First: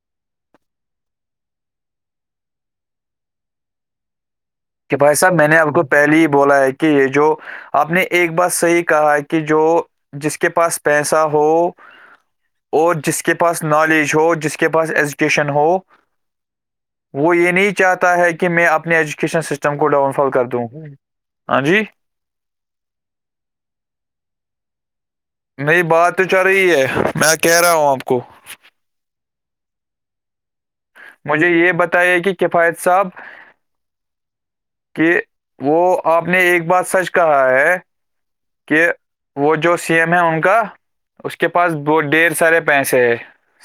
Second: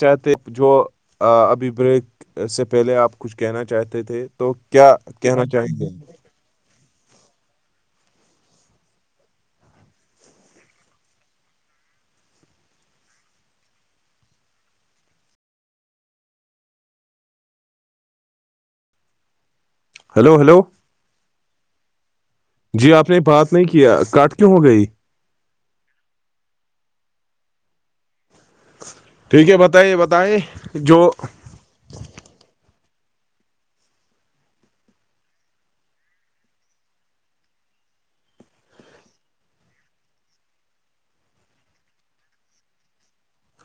چاہتے جو ابھی بریک سے پہلے آپ کچھ کہنا چاہتے تھے تو کیا کہ بھائی صاحب کہنا میں نے آپ چاہیں کو گے پہلے ہی بولا ہے کہ یہ جو آپ نے ایک بات صحیح کہا کہ جو جس کے پاس پیسہ ہو اور جس کے پاس نالج ہو جس کے پاس ایجوکیشن ہو وہ یہ نہیں چاہتا ہے کہ میں اپنے ایجوکیشن سسٹم کو ڈاؤن فال ہلو کر ہلو دوں ہاں جی جی آپ نے بات نہیں کیا کاٹ کیوں ہو گئی نہیں بات تو چل رہی ہے میں کہہ رہا ہوں آپ کو ٹھیک ہے بتائیے بتائییں جو مجھے یہ بتایا کہ کفایت صاحب کہ وہ آپ نے ایک بات سچ کہا ہے کہ وہ جو سی ایم ہے ان کا اس کے پاس بت ڈر سارے پیسے ہے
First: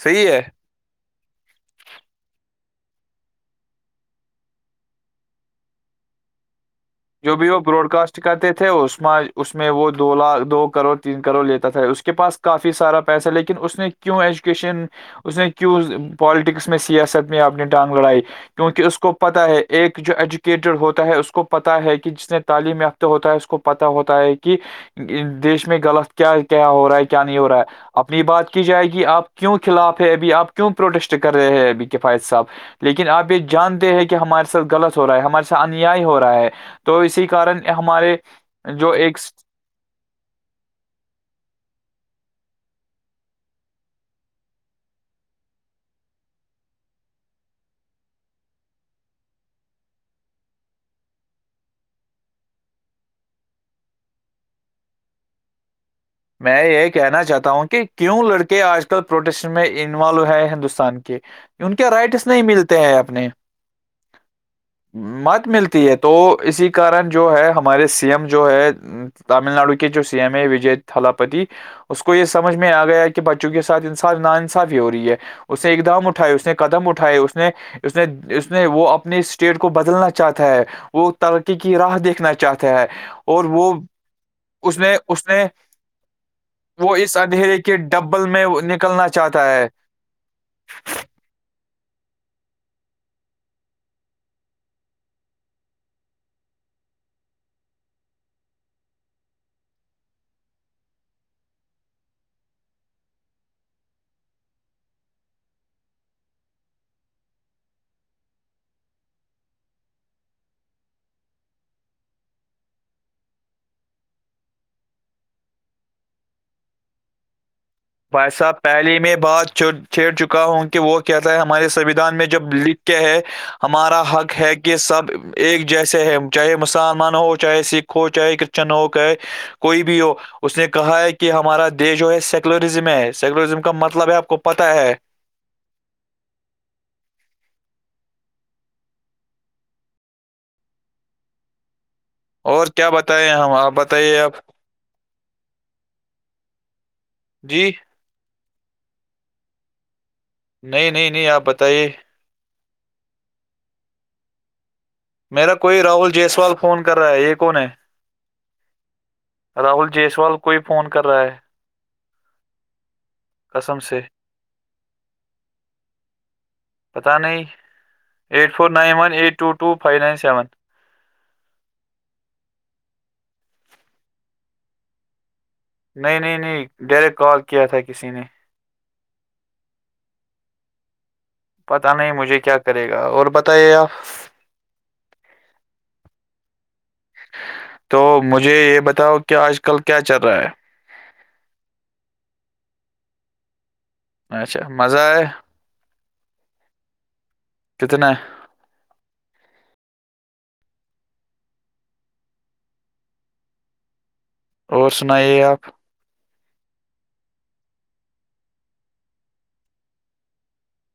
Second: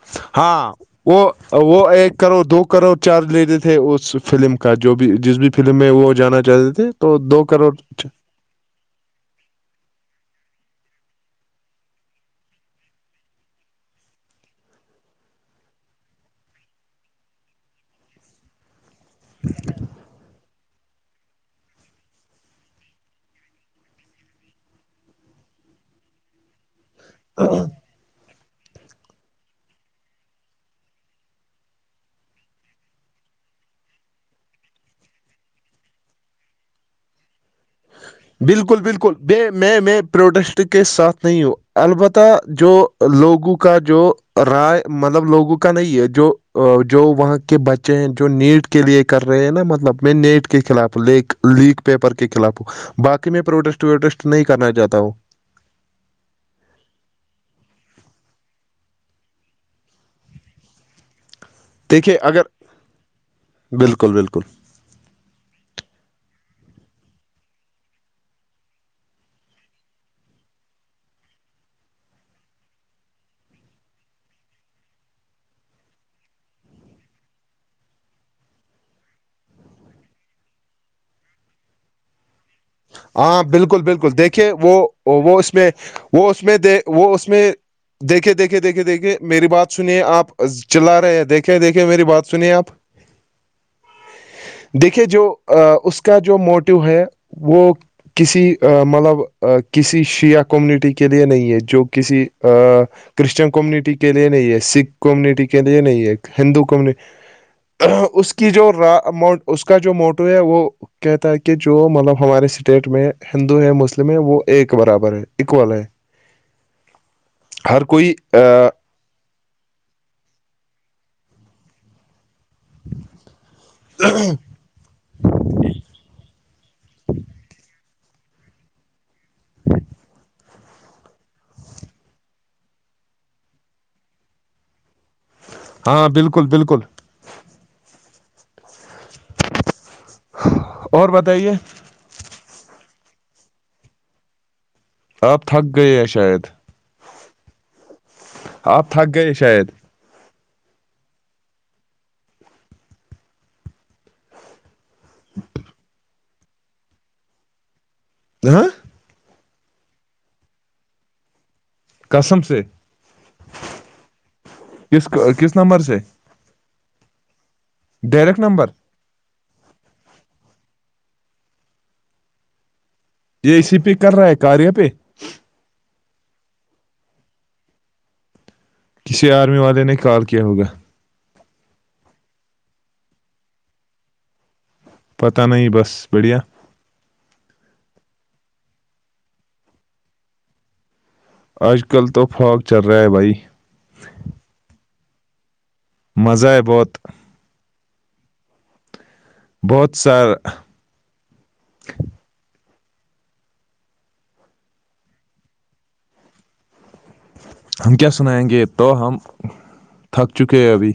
صحیح ہے ہاں وہ وہ ایک کروڑ دو کروڑ چارج لیتے تھے اس فلم کا جو بھی جس بھی فلم میں وہ جانا چاہتے تھے تو جو دو بھی وہ کروڑ براڈ کاسٹ کرتے تھے اس میں اس میں وہ دو لاکھ دو کروڑ تین کروڑ لیتا تھا اس کے پاس کافی سارا پیسہ لیکن اس نے کیوں ایجوکیشن اس نے کیوں پالیٹکس میں سیاست میں اپنی ٹانگ لڑائی کیونکہ اس کو کو پتا ہے ایک جو ایجوکیٹڈ ہوتا ہے اس کو پ پتا ہے کہ جس نے تعلیم یافتہ ہوتا ہے اس کو پت ہوتا ہے کہ دیش میں غلط کیا کیا ہو رہا ہے کیا نہیں ہو رہا ہے اپنی بات جائے گی آپ کیوں خلاف ہے ابھی آپ کیوں پروٹیسٹ کر رہے ہیں ابھی کفایت صاحب لیکن آپ یہ جانتے ہیں کہ ہمارے سھ غلط ہو رہا ہے ہمارے ساتھ انیائی ہو رہا ہے تو اسی کارن ہمارے بالکل جو بالکل ایک بے میں میں پروڈسٹ کے ساتھ نہیں ہوں البتہ جو لوگوں کا جو رائے مطلب لوگوں کا نہیں ہے جو جو وہاں کے بچے ہیں جو نیٹ کے لیے کر رہے ہیں نا مطلب میں نیٹ کے خلاف لیک لیک پیپر کے خلاف ہو باقی میں پروٹیسٹ ووٹیسٹ نہیں کرنا چاہتا ہ میں یہ کہنا چاہتا ہوں کہ کیوں لڑکے آج کل پروٹیسن میں انوالو ہیں ہندوستان کے ان کے دیکھیے رائٹس نہیں اگر ملتے ہیں اپنے بالکل بالکل مت ملتی ہے تو اسی کارن جو ہے ہمارے سی ایم جو ہے تامل ناڈو کے جو سی ایم ا وجے تھلاپتی اس کو یہ سمجھ میں آ گیا کہ بچوں کے ساتھ انصاف ناان انصافی ہو رہی ہے اس نے اقدام اٹھائے اس نے قدم اٹھائے اس نے اس نے اس نے وہ اپنے اسٹیٹ کو بدلنا چاہتا ہے وہ ترقی کی راہ دیکھنا چاہتا ہے ہاں اور وہ بالکل بالکل دیکھیے وہ اس نے وہ نے اس میں وہ اس میں د وہ اس میں اندھیرے کے ڈبل دیکھے میں دیکھے دیکھے نکلنا دیکھے چاہتا میری ہے بات سنیے آپ چلا رہے ہیں دیکھے کیا دیکھے میری بات سنیے آپ دیکھیے جو اس کا جو موٹو ہے وہ کسی مطلب کسی شیعہ کمیونٹی کے لیے نہیں ہے جو کسی کرشچن کمیونٹی کے لیے نہیں ہے سکھ کمیونٹی کے لیے نہیں ہے ہندو کمیون اس کی جو ر اس کا جو موٹو ہے وہ کہتا ہے کہ جو مطلب ہمارے اسٹیٹ میں ہندو ہے مسلم ہے وہ ایک برابر ہے اکول ہے [inaudible] ہر کوئی با صاحب پہلیے میں بات چھیڑ چکا ہوں کہ وہ کیا تھا ہمارے سویدھان میں جب لٹ کیا ہے ہمارا حق ہے کہ کہ سب ایک جیسے ہے چاہے مسلمان ہو چاہے سکھ ہو چاہے کرشچن ہوے کوئی بھی ہو اس نے کہا ہے کہ ہمارا دیش جو ہے سیکٹ سیکولزم ہے سیکولرزم کا مطلب ہے آپ کو پتا ہے ہاں بالکل بالکل اور بتائیے اور کیا بتائائےیں ہم آپ بتائیے آپ آپ تھک گئے ہیں شاید جی آپ تھک گیے شاید نہیں نہیں نہیں آپ بتائیے میرا کوئی راہل جیسوال فون کر رہا ہے یہ کون ہے ہ راہل جیسوال کوئی فون کر رہا ہے کسم سے قسم سے کس کس نمبر سے پتہ نہیں direct eight four number nine one eight two two five nine seven یہ اے سی پہ کر رہا ہے کاریا پہ نہیں نہیں نہیں ڈائریکٹ کال کیا تھا کسی نے کسی آرمی والے نے کال کیا ہوگا پتا نہیں مجھے کیا کرے گا اور بتائیے آپ پتا نہیں بس بڑھیا تو مجھے یہ بتاؤ کہ آج کل کیا چل رہا ہے اج کل تو فاغ چل رہا ہے بھائی اچھا مزہ ہے مزہ ہے بہت کتنے بہت سا اور سنائیے آپ ہم کیا سنائیں گے تو ہم تھک چکے ہیں ابھی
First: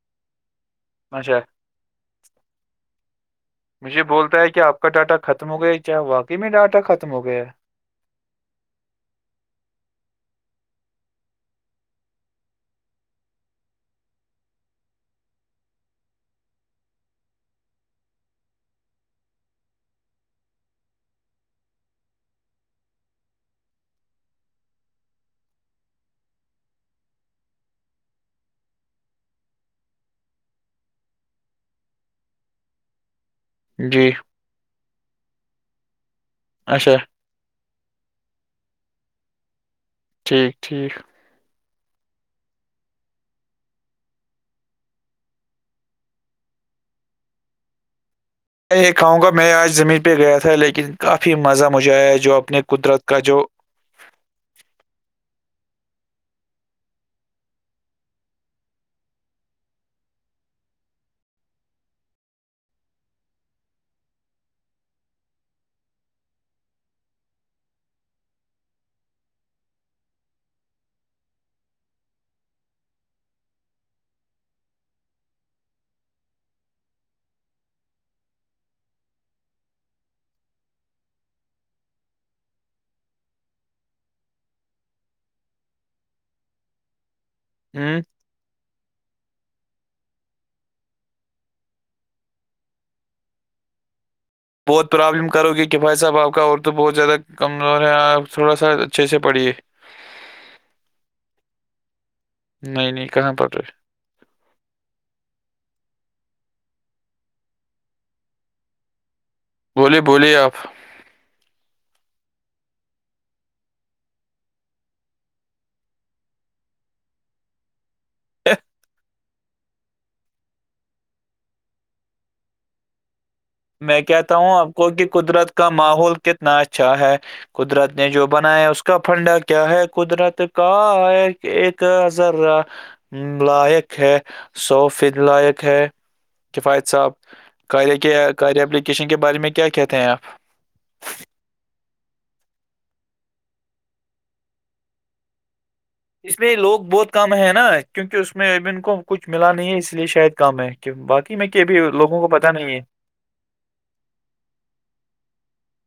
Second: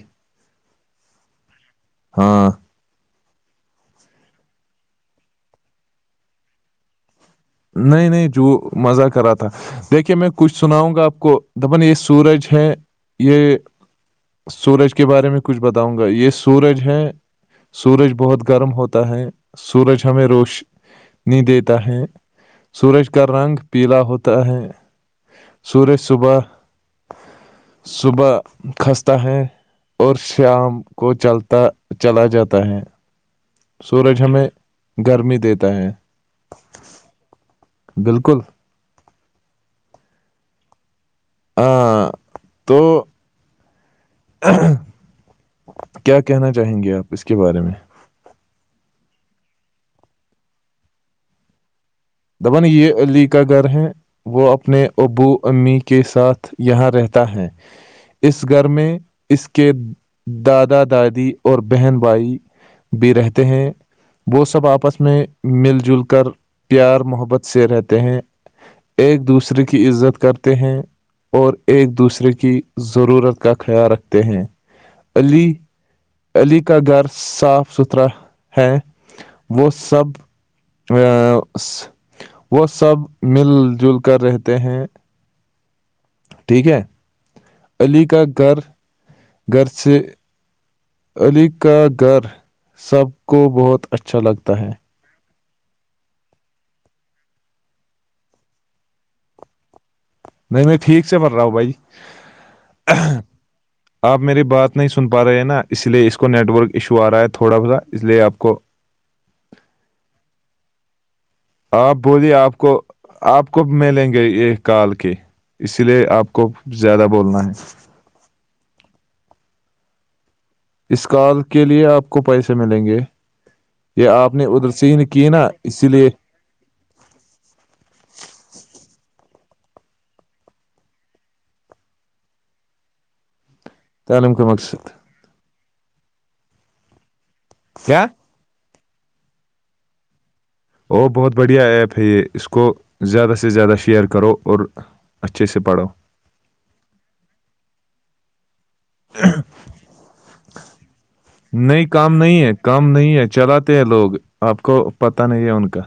اچھا ہاں مجھے بولتا ہے کہ آپ کا ڈاٹا ختم ہو گیا کیا واقعی میں ڈاٹا ختم ہو گیا ہے نہیں نہیں جو مزہ کرا تھا دیکھیے میں کچھ سناؤں گا آپ کو دپن یہ سورج ہے یہ سورج کے بارے میں کچھ بتاؤں گا یہ سورج ہے سورج بہت گرم ہوتا ہے سورج ہمیں روش نہیں دیتا ہے سورج کا رنگ پیلا ہوتا ہے سورج صبح صبح کھستہ ہیں ہیں اور شام کو چلتا چلا جاتا ہے ہے جی سورج ہمیں گرمی دیتا ہے اچھا بالکل ٹھیک ٹھیک ہاں تو کیا کہنا چاہیں گے آپ اس کے بارے میں ا یہ کہوں گا میں آج زمین پہ گیا تھا لیکن کافی مزہ مجھے آیا جو اپنے دپن یہ قدرت علی جو کا گھر ہے وہ اپنے ابو امی کے ساتھ یہاں رہتا ہے اس گھر میں اس کے دادا دادی اور بہن بھائی بھی رہتے ہیں وہ سب آپس میں مل جل کر پیار محبت سے رہتے ہیں ایک دوسرے کی عزت کرتے ہیں اور ایک دوسرے کی ضرورت کا خیال رکھتے ہیں علی علی کا گھر صاف ستھرا ہے وہ سب ا وہ سب مل جل کر رہتے ہیں ٹھیک ہے ہوں علی کا گھر گھر سے علی کا گھر سب کو بہت اچھا لگتا ہے بہت پرابلم کرو گے کہ بھائی صاحب آپ کا اور تو بہت زیادہ کمزور ہے آپ تھوڑا سا اچھے سے پڑھیے نہیں نہیں ٹھیک سے پھرراؤ بھائی نہیں نہیں کہاں پت رہ آپ میری بات نہیں سن پا رہے ہیں نا اس لیے اس کو نیٹ ورک ایشو آ رہا ہے تھوڑا س سا اس لیے آپ کو بولیے بولیے آپ آپ بولیے آپ کو آپ کوب ملیں گے یہ کال کے اسی لیے آپ کو زیادہ بولنا ہے ہ اس کال کے لیے آپ کو پیسے ملیں گے میں یہ کہتا نے ہوں آپ ادھر کو سے ہی کہ کی نا قدرت کا اسی لیے ماحول کتنا اچھا ہے قدرت نے جو بنایا ہے اس کا پھنڈا کیا ہے قدرت کا ہے ایک ہزر لاق ہے تعلیم کا سو مقصد فت لائق ہے کفایت صاحب قے کیا کے کار اپلیکیشن کے بارے میں کیا کہتے ہیں آپ او بہت بڑھیا ایپ ہے یہ اس کو زیادہ سے زیادہ شیئر کرو اور اچھے اسس سے پڑو اس میں لوگ بہت کم ہے نا کیونکہ اس میں اب ان کو کچھ ملا نہیں ہے اس لیے شاید کم ہے کہ باقی میں کہ بھی نہیں کام لوگوں کو نہیں ہے پتا کام نہیں ہے چلاتے ہیں لوگ آپ کو پتہ نہیں ہے ان کا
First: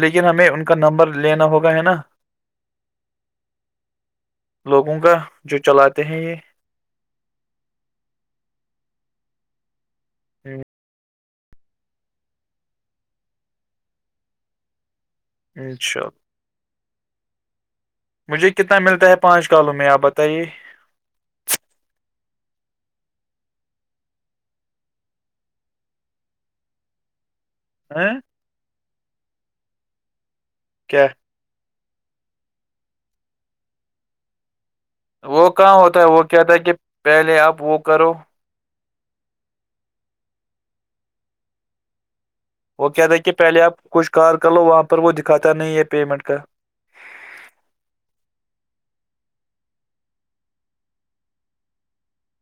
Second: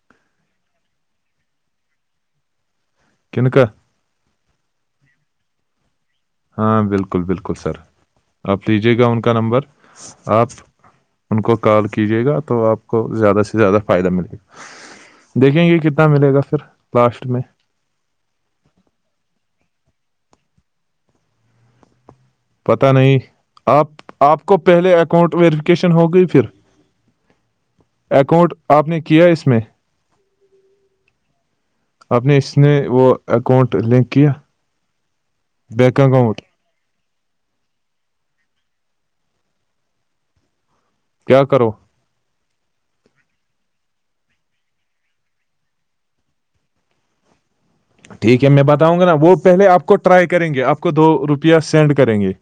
لیکن ہمیں ان کا نمبر لینا ہوگا ہے نا کنکہ لوگوں کا جو چلاتے ہیں یہ ہاں بالکل بالکل سر آپ لیجیے گا ان کا نمبر آپ ان کو کال کیجیے گا تو آپ کو زیادہ سے زیادہ فائدہ ملے گا دیکھیں گے انشاء کتنا اللہ ملے گا پھر لاسٹ میں مجھے کتنا ملتا ہے پانچ کالوں میں آپ بتائیے پت نہیں آپ آپ کو پہلے اکاؤنٹ ویریفکیشن ہوگئی پھر [unintelligible] اکاؤنٹ آپ نے کیا اس میں کیا آپ نے اس نے وہ اکاؤنٹ لنک کیا وہ کہاں ہوتا بینک ہے وہ اکاؤنٹ کیا تھا کہ پہلے آپ وہ کرو کیا کرو وہ کہ تھا کہ پہلے آپ کچھ کار کر لو وہاں پر وہ دکھاتا نہیں ہے پیمنٹ کا ٹھیک ہے میں بتاؤں گا نا وہ پہلے آپ کو ٹرائی کریں گے آپ کو دو روپیہ سینڈ کریں گے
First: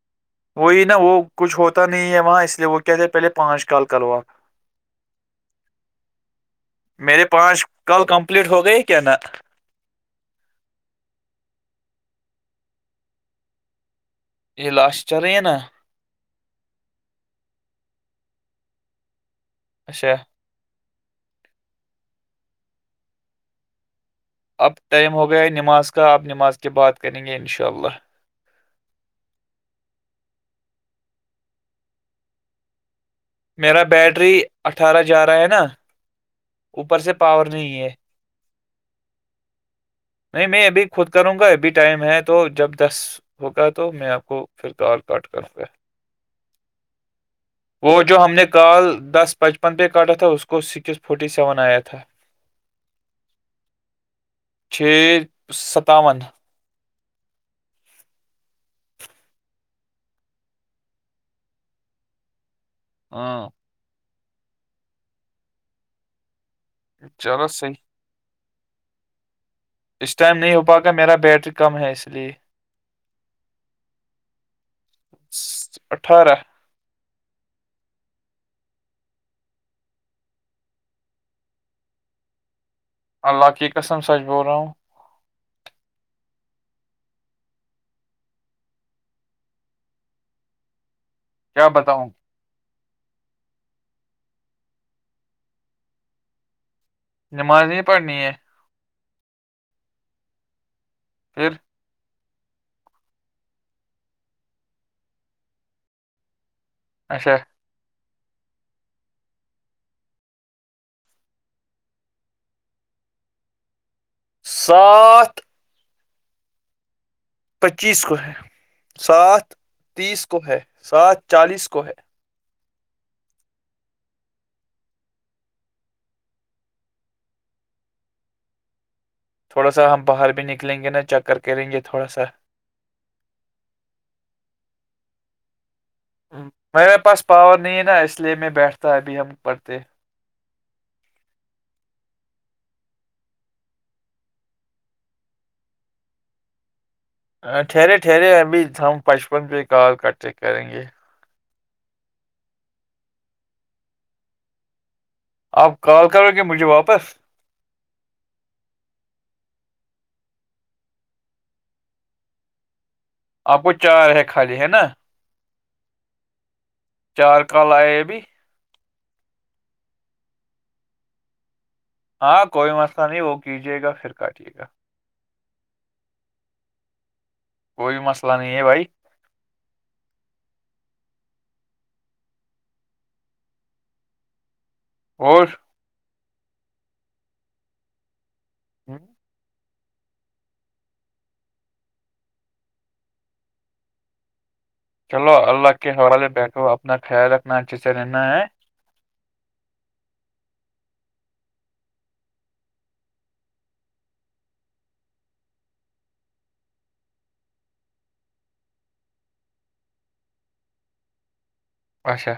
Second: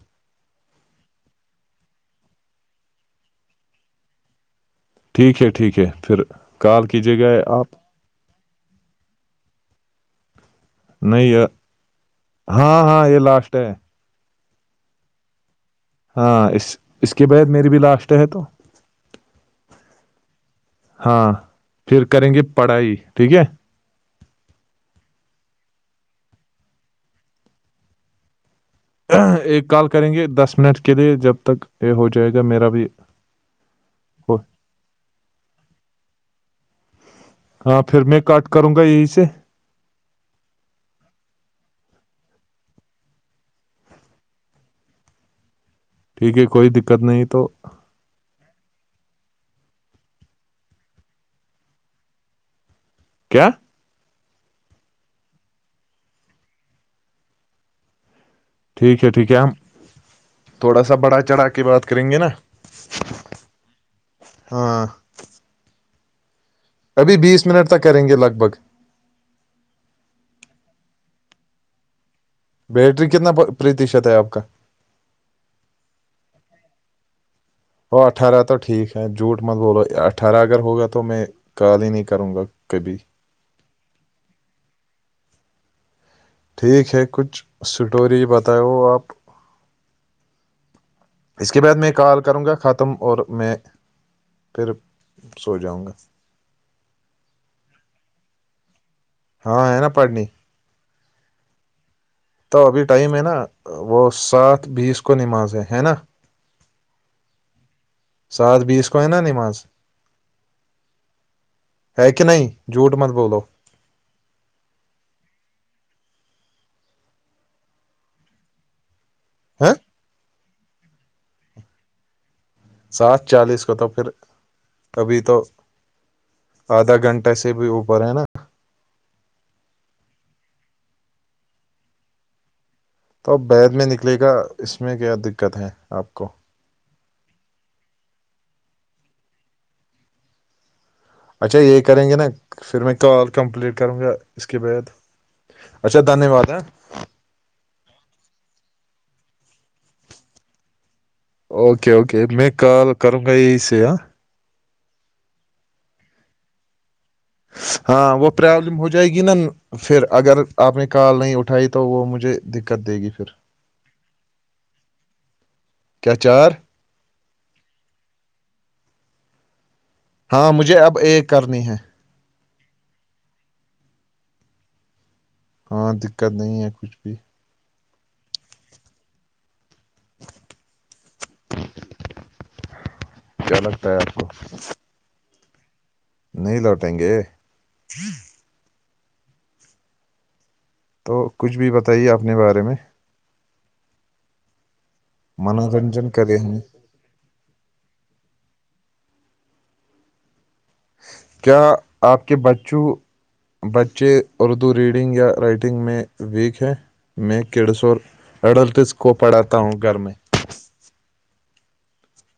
وہی نا وہ کچھ ہوتا نہیں ہے وہاں اس لیے وہ کہتے پہلے پانچ کال کروا ٹھیک ہے ٹھیک ہے پھر کال کیجیے گا آپ کل کمپلیٹ ہو گئی کیا نہ نہیں یہ ہاں ہاں یہ لاسٹ ہے یہ لاسٹ چ رہے ہے نا ہاں اس اس کے بد میری بھی لاسٹ ہے تو اچھا ہاں پھر کریں گے پڑھائی ٹھیک ہے اب ٹائم ہو گیا ہے نماز کا اب نماز کی بات کریں گے انشاء اللہ ایک کال کریں گے دس منٹ کے لیے جب تک یہ ہو جائے گا میرا بھی میرا بیٹری ہو- اٹھارہ جا رہا ہے نا اوپر سے پاور نہیں ہاں ہے پھر میں کٹ کروں گا یہی سے نہیں میں ابھی خود کروں گا ابھی ٹائم ہے تو جب دس ہوگا تو میں آپ کو پھر کال کاٹ کر گا ٹھیک ہے کوئی دقت نہیں تو وہ جو ہم نے کال دس پچپن پہ کاٹا تھا اس کو سکس فورٹی سیون آیا تھا [unintelligible] کیا چھ ستاون ٹھیک ہے ٹھیک ہے ہم تھوڑا سا بڑھا چڑھا کے بات کریں گے نا ہاں ہاں ابھی بیس چلو منٹ صحیح تک کریں گے لگ بھگ اس ٹائم نہیں ہو پا گا میرا بیٹری کم ہے اس لیے بیٹری کتنا پرتیشت ہے آپ کا اٹھارہ وہ اٹھارہ تو ٹھیک ہے جھوٹ مند بولو اٹھارہ اگر ہوگا تو میں کال ہی نہیں کروں گا کبھی اللہ کی قسم سچ بول رہا ہوں ٹھیک ہے کچھ اسٹوری بتاؤ آپ اس کے کیا بعد میں بتاؤں کال کروں گا خط ختم اور میں پھر سو جاؤں گا نماز نہیں پڑھنی ہے ہاں ہے نا پڑھنی پھر تو ابھی ٹائم ہے نا وہ سات بیس کو نمازے ہے نا اچھا سات بیس کو ہے نا نماز ہے کہ نہیں جوٹ مند بولو سات پچیس کو ہے سات ہے تیس کو ہے سات چالیس کو ہے سات چالیس کو تو پھر ابھی تو آدھا گھنٹہ سے بھی اوپر ہے نا تھوڑا سا ہم باہر بھی نکلیں گے نا چکر کریں گے تھوڑا سا تو اب بیید میں نکلے گا اس میں کیا دقت ہے آپ کو میرے پاس پاور نہیں ہے نا اس لیے میں بیٹھتا ابھی ہم پڑھتے اچھا یہی کریں گے نا پھر میں کال کمپلیٹ کروں گا اس کے بعد اچھا دھنیہ واد ہے ہ ٹھہرے ٹھہرے ابھی ہم پچپن پہ ہی کال کرتے کریں گے اوکے اوکے میں کال کروں گا یہ سے آپ کال کرو گے مجھے واپس ہاں وہ پرابلم ہو جائے گی نا پھر اگر آپ نے کال نہیں اٹھائی تو وہ مجھے دقت دے گی پھر آپ کو چار ہے خالی ہے نا کیا چار چار کال آئے ابھی ہاں مجھے اب ایک کرنی ہے ہاں کوئی مسئلہ نہیں وہ کیجیے گا پھر کاٹے گا ہاں دقت نہیں ہے کچھ بھی کوئی مسئلہ نہیں ہے بھائی کیا لگتا ہے آپ کو اور نہیں لوٹیں گے ہوں تو کچھ بھی بتائیے اپنے بارے میں چلو اللہ کے منورنجن حوالے کرے ہمیں بیٹھو اپنا خیال رکھنا اچھے سے رہنا ہے کیا آپ کے بچوں بچے اردو ریڈنگ یا رائٹنگ میں ویک ہیں میں کیڑسور اڈلٹس کو پڑھاتا ہوں گھر میں اچھا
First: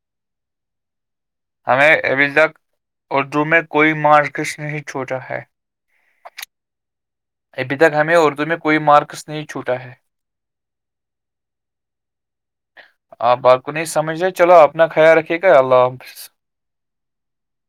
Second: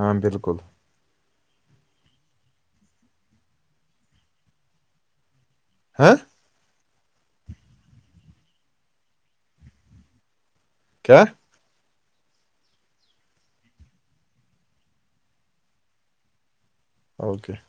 ہاں بالکل ہمیں ابھی تک اردو میں کوئی مارکس نہیں چھوٹا ہے ہاں ابھی تک ہمیں اردو میں کوئی مارکس نہیں چھوٹا ہے کیا آپ آپ کو نہیں سمجھ رہے چلو اپنا خیال رکھیے گا اللہ حافظ اوکے [unintelligible]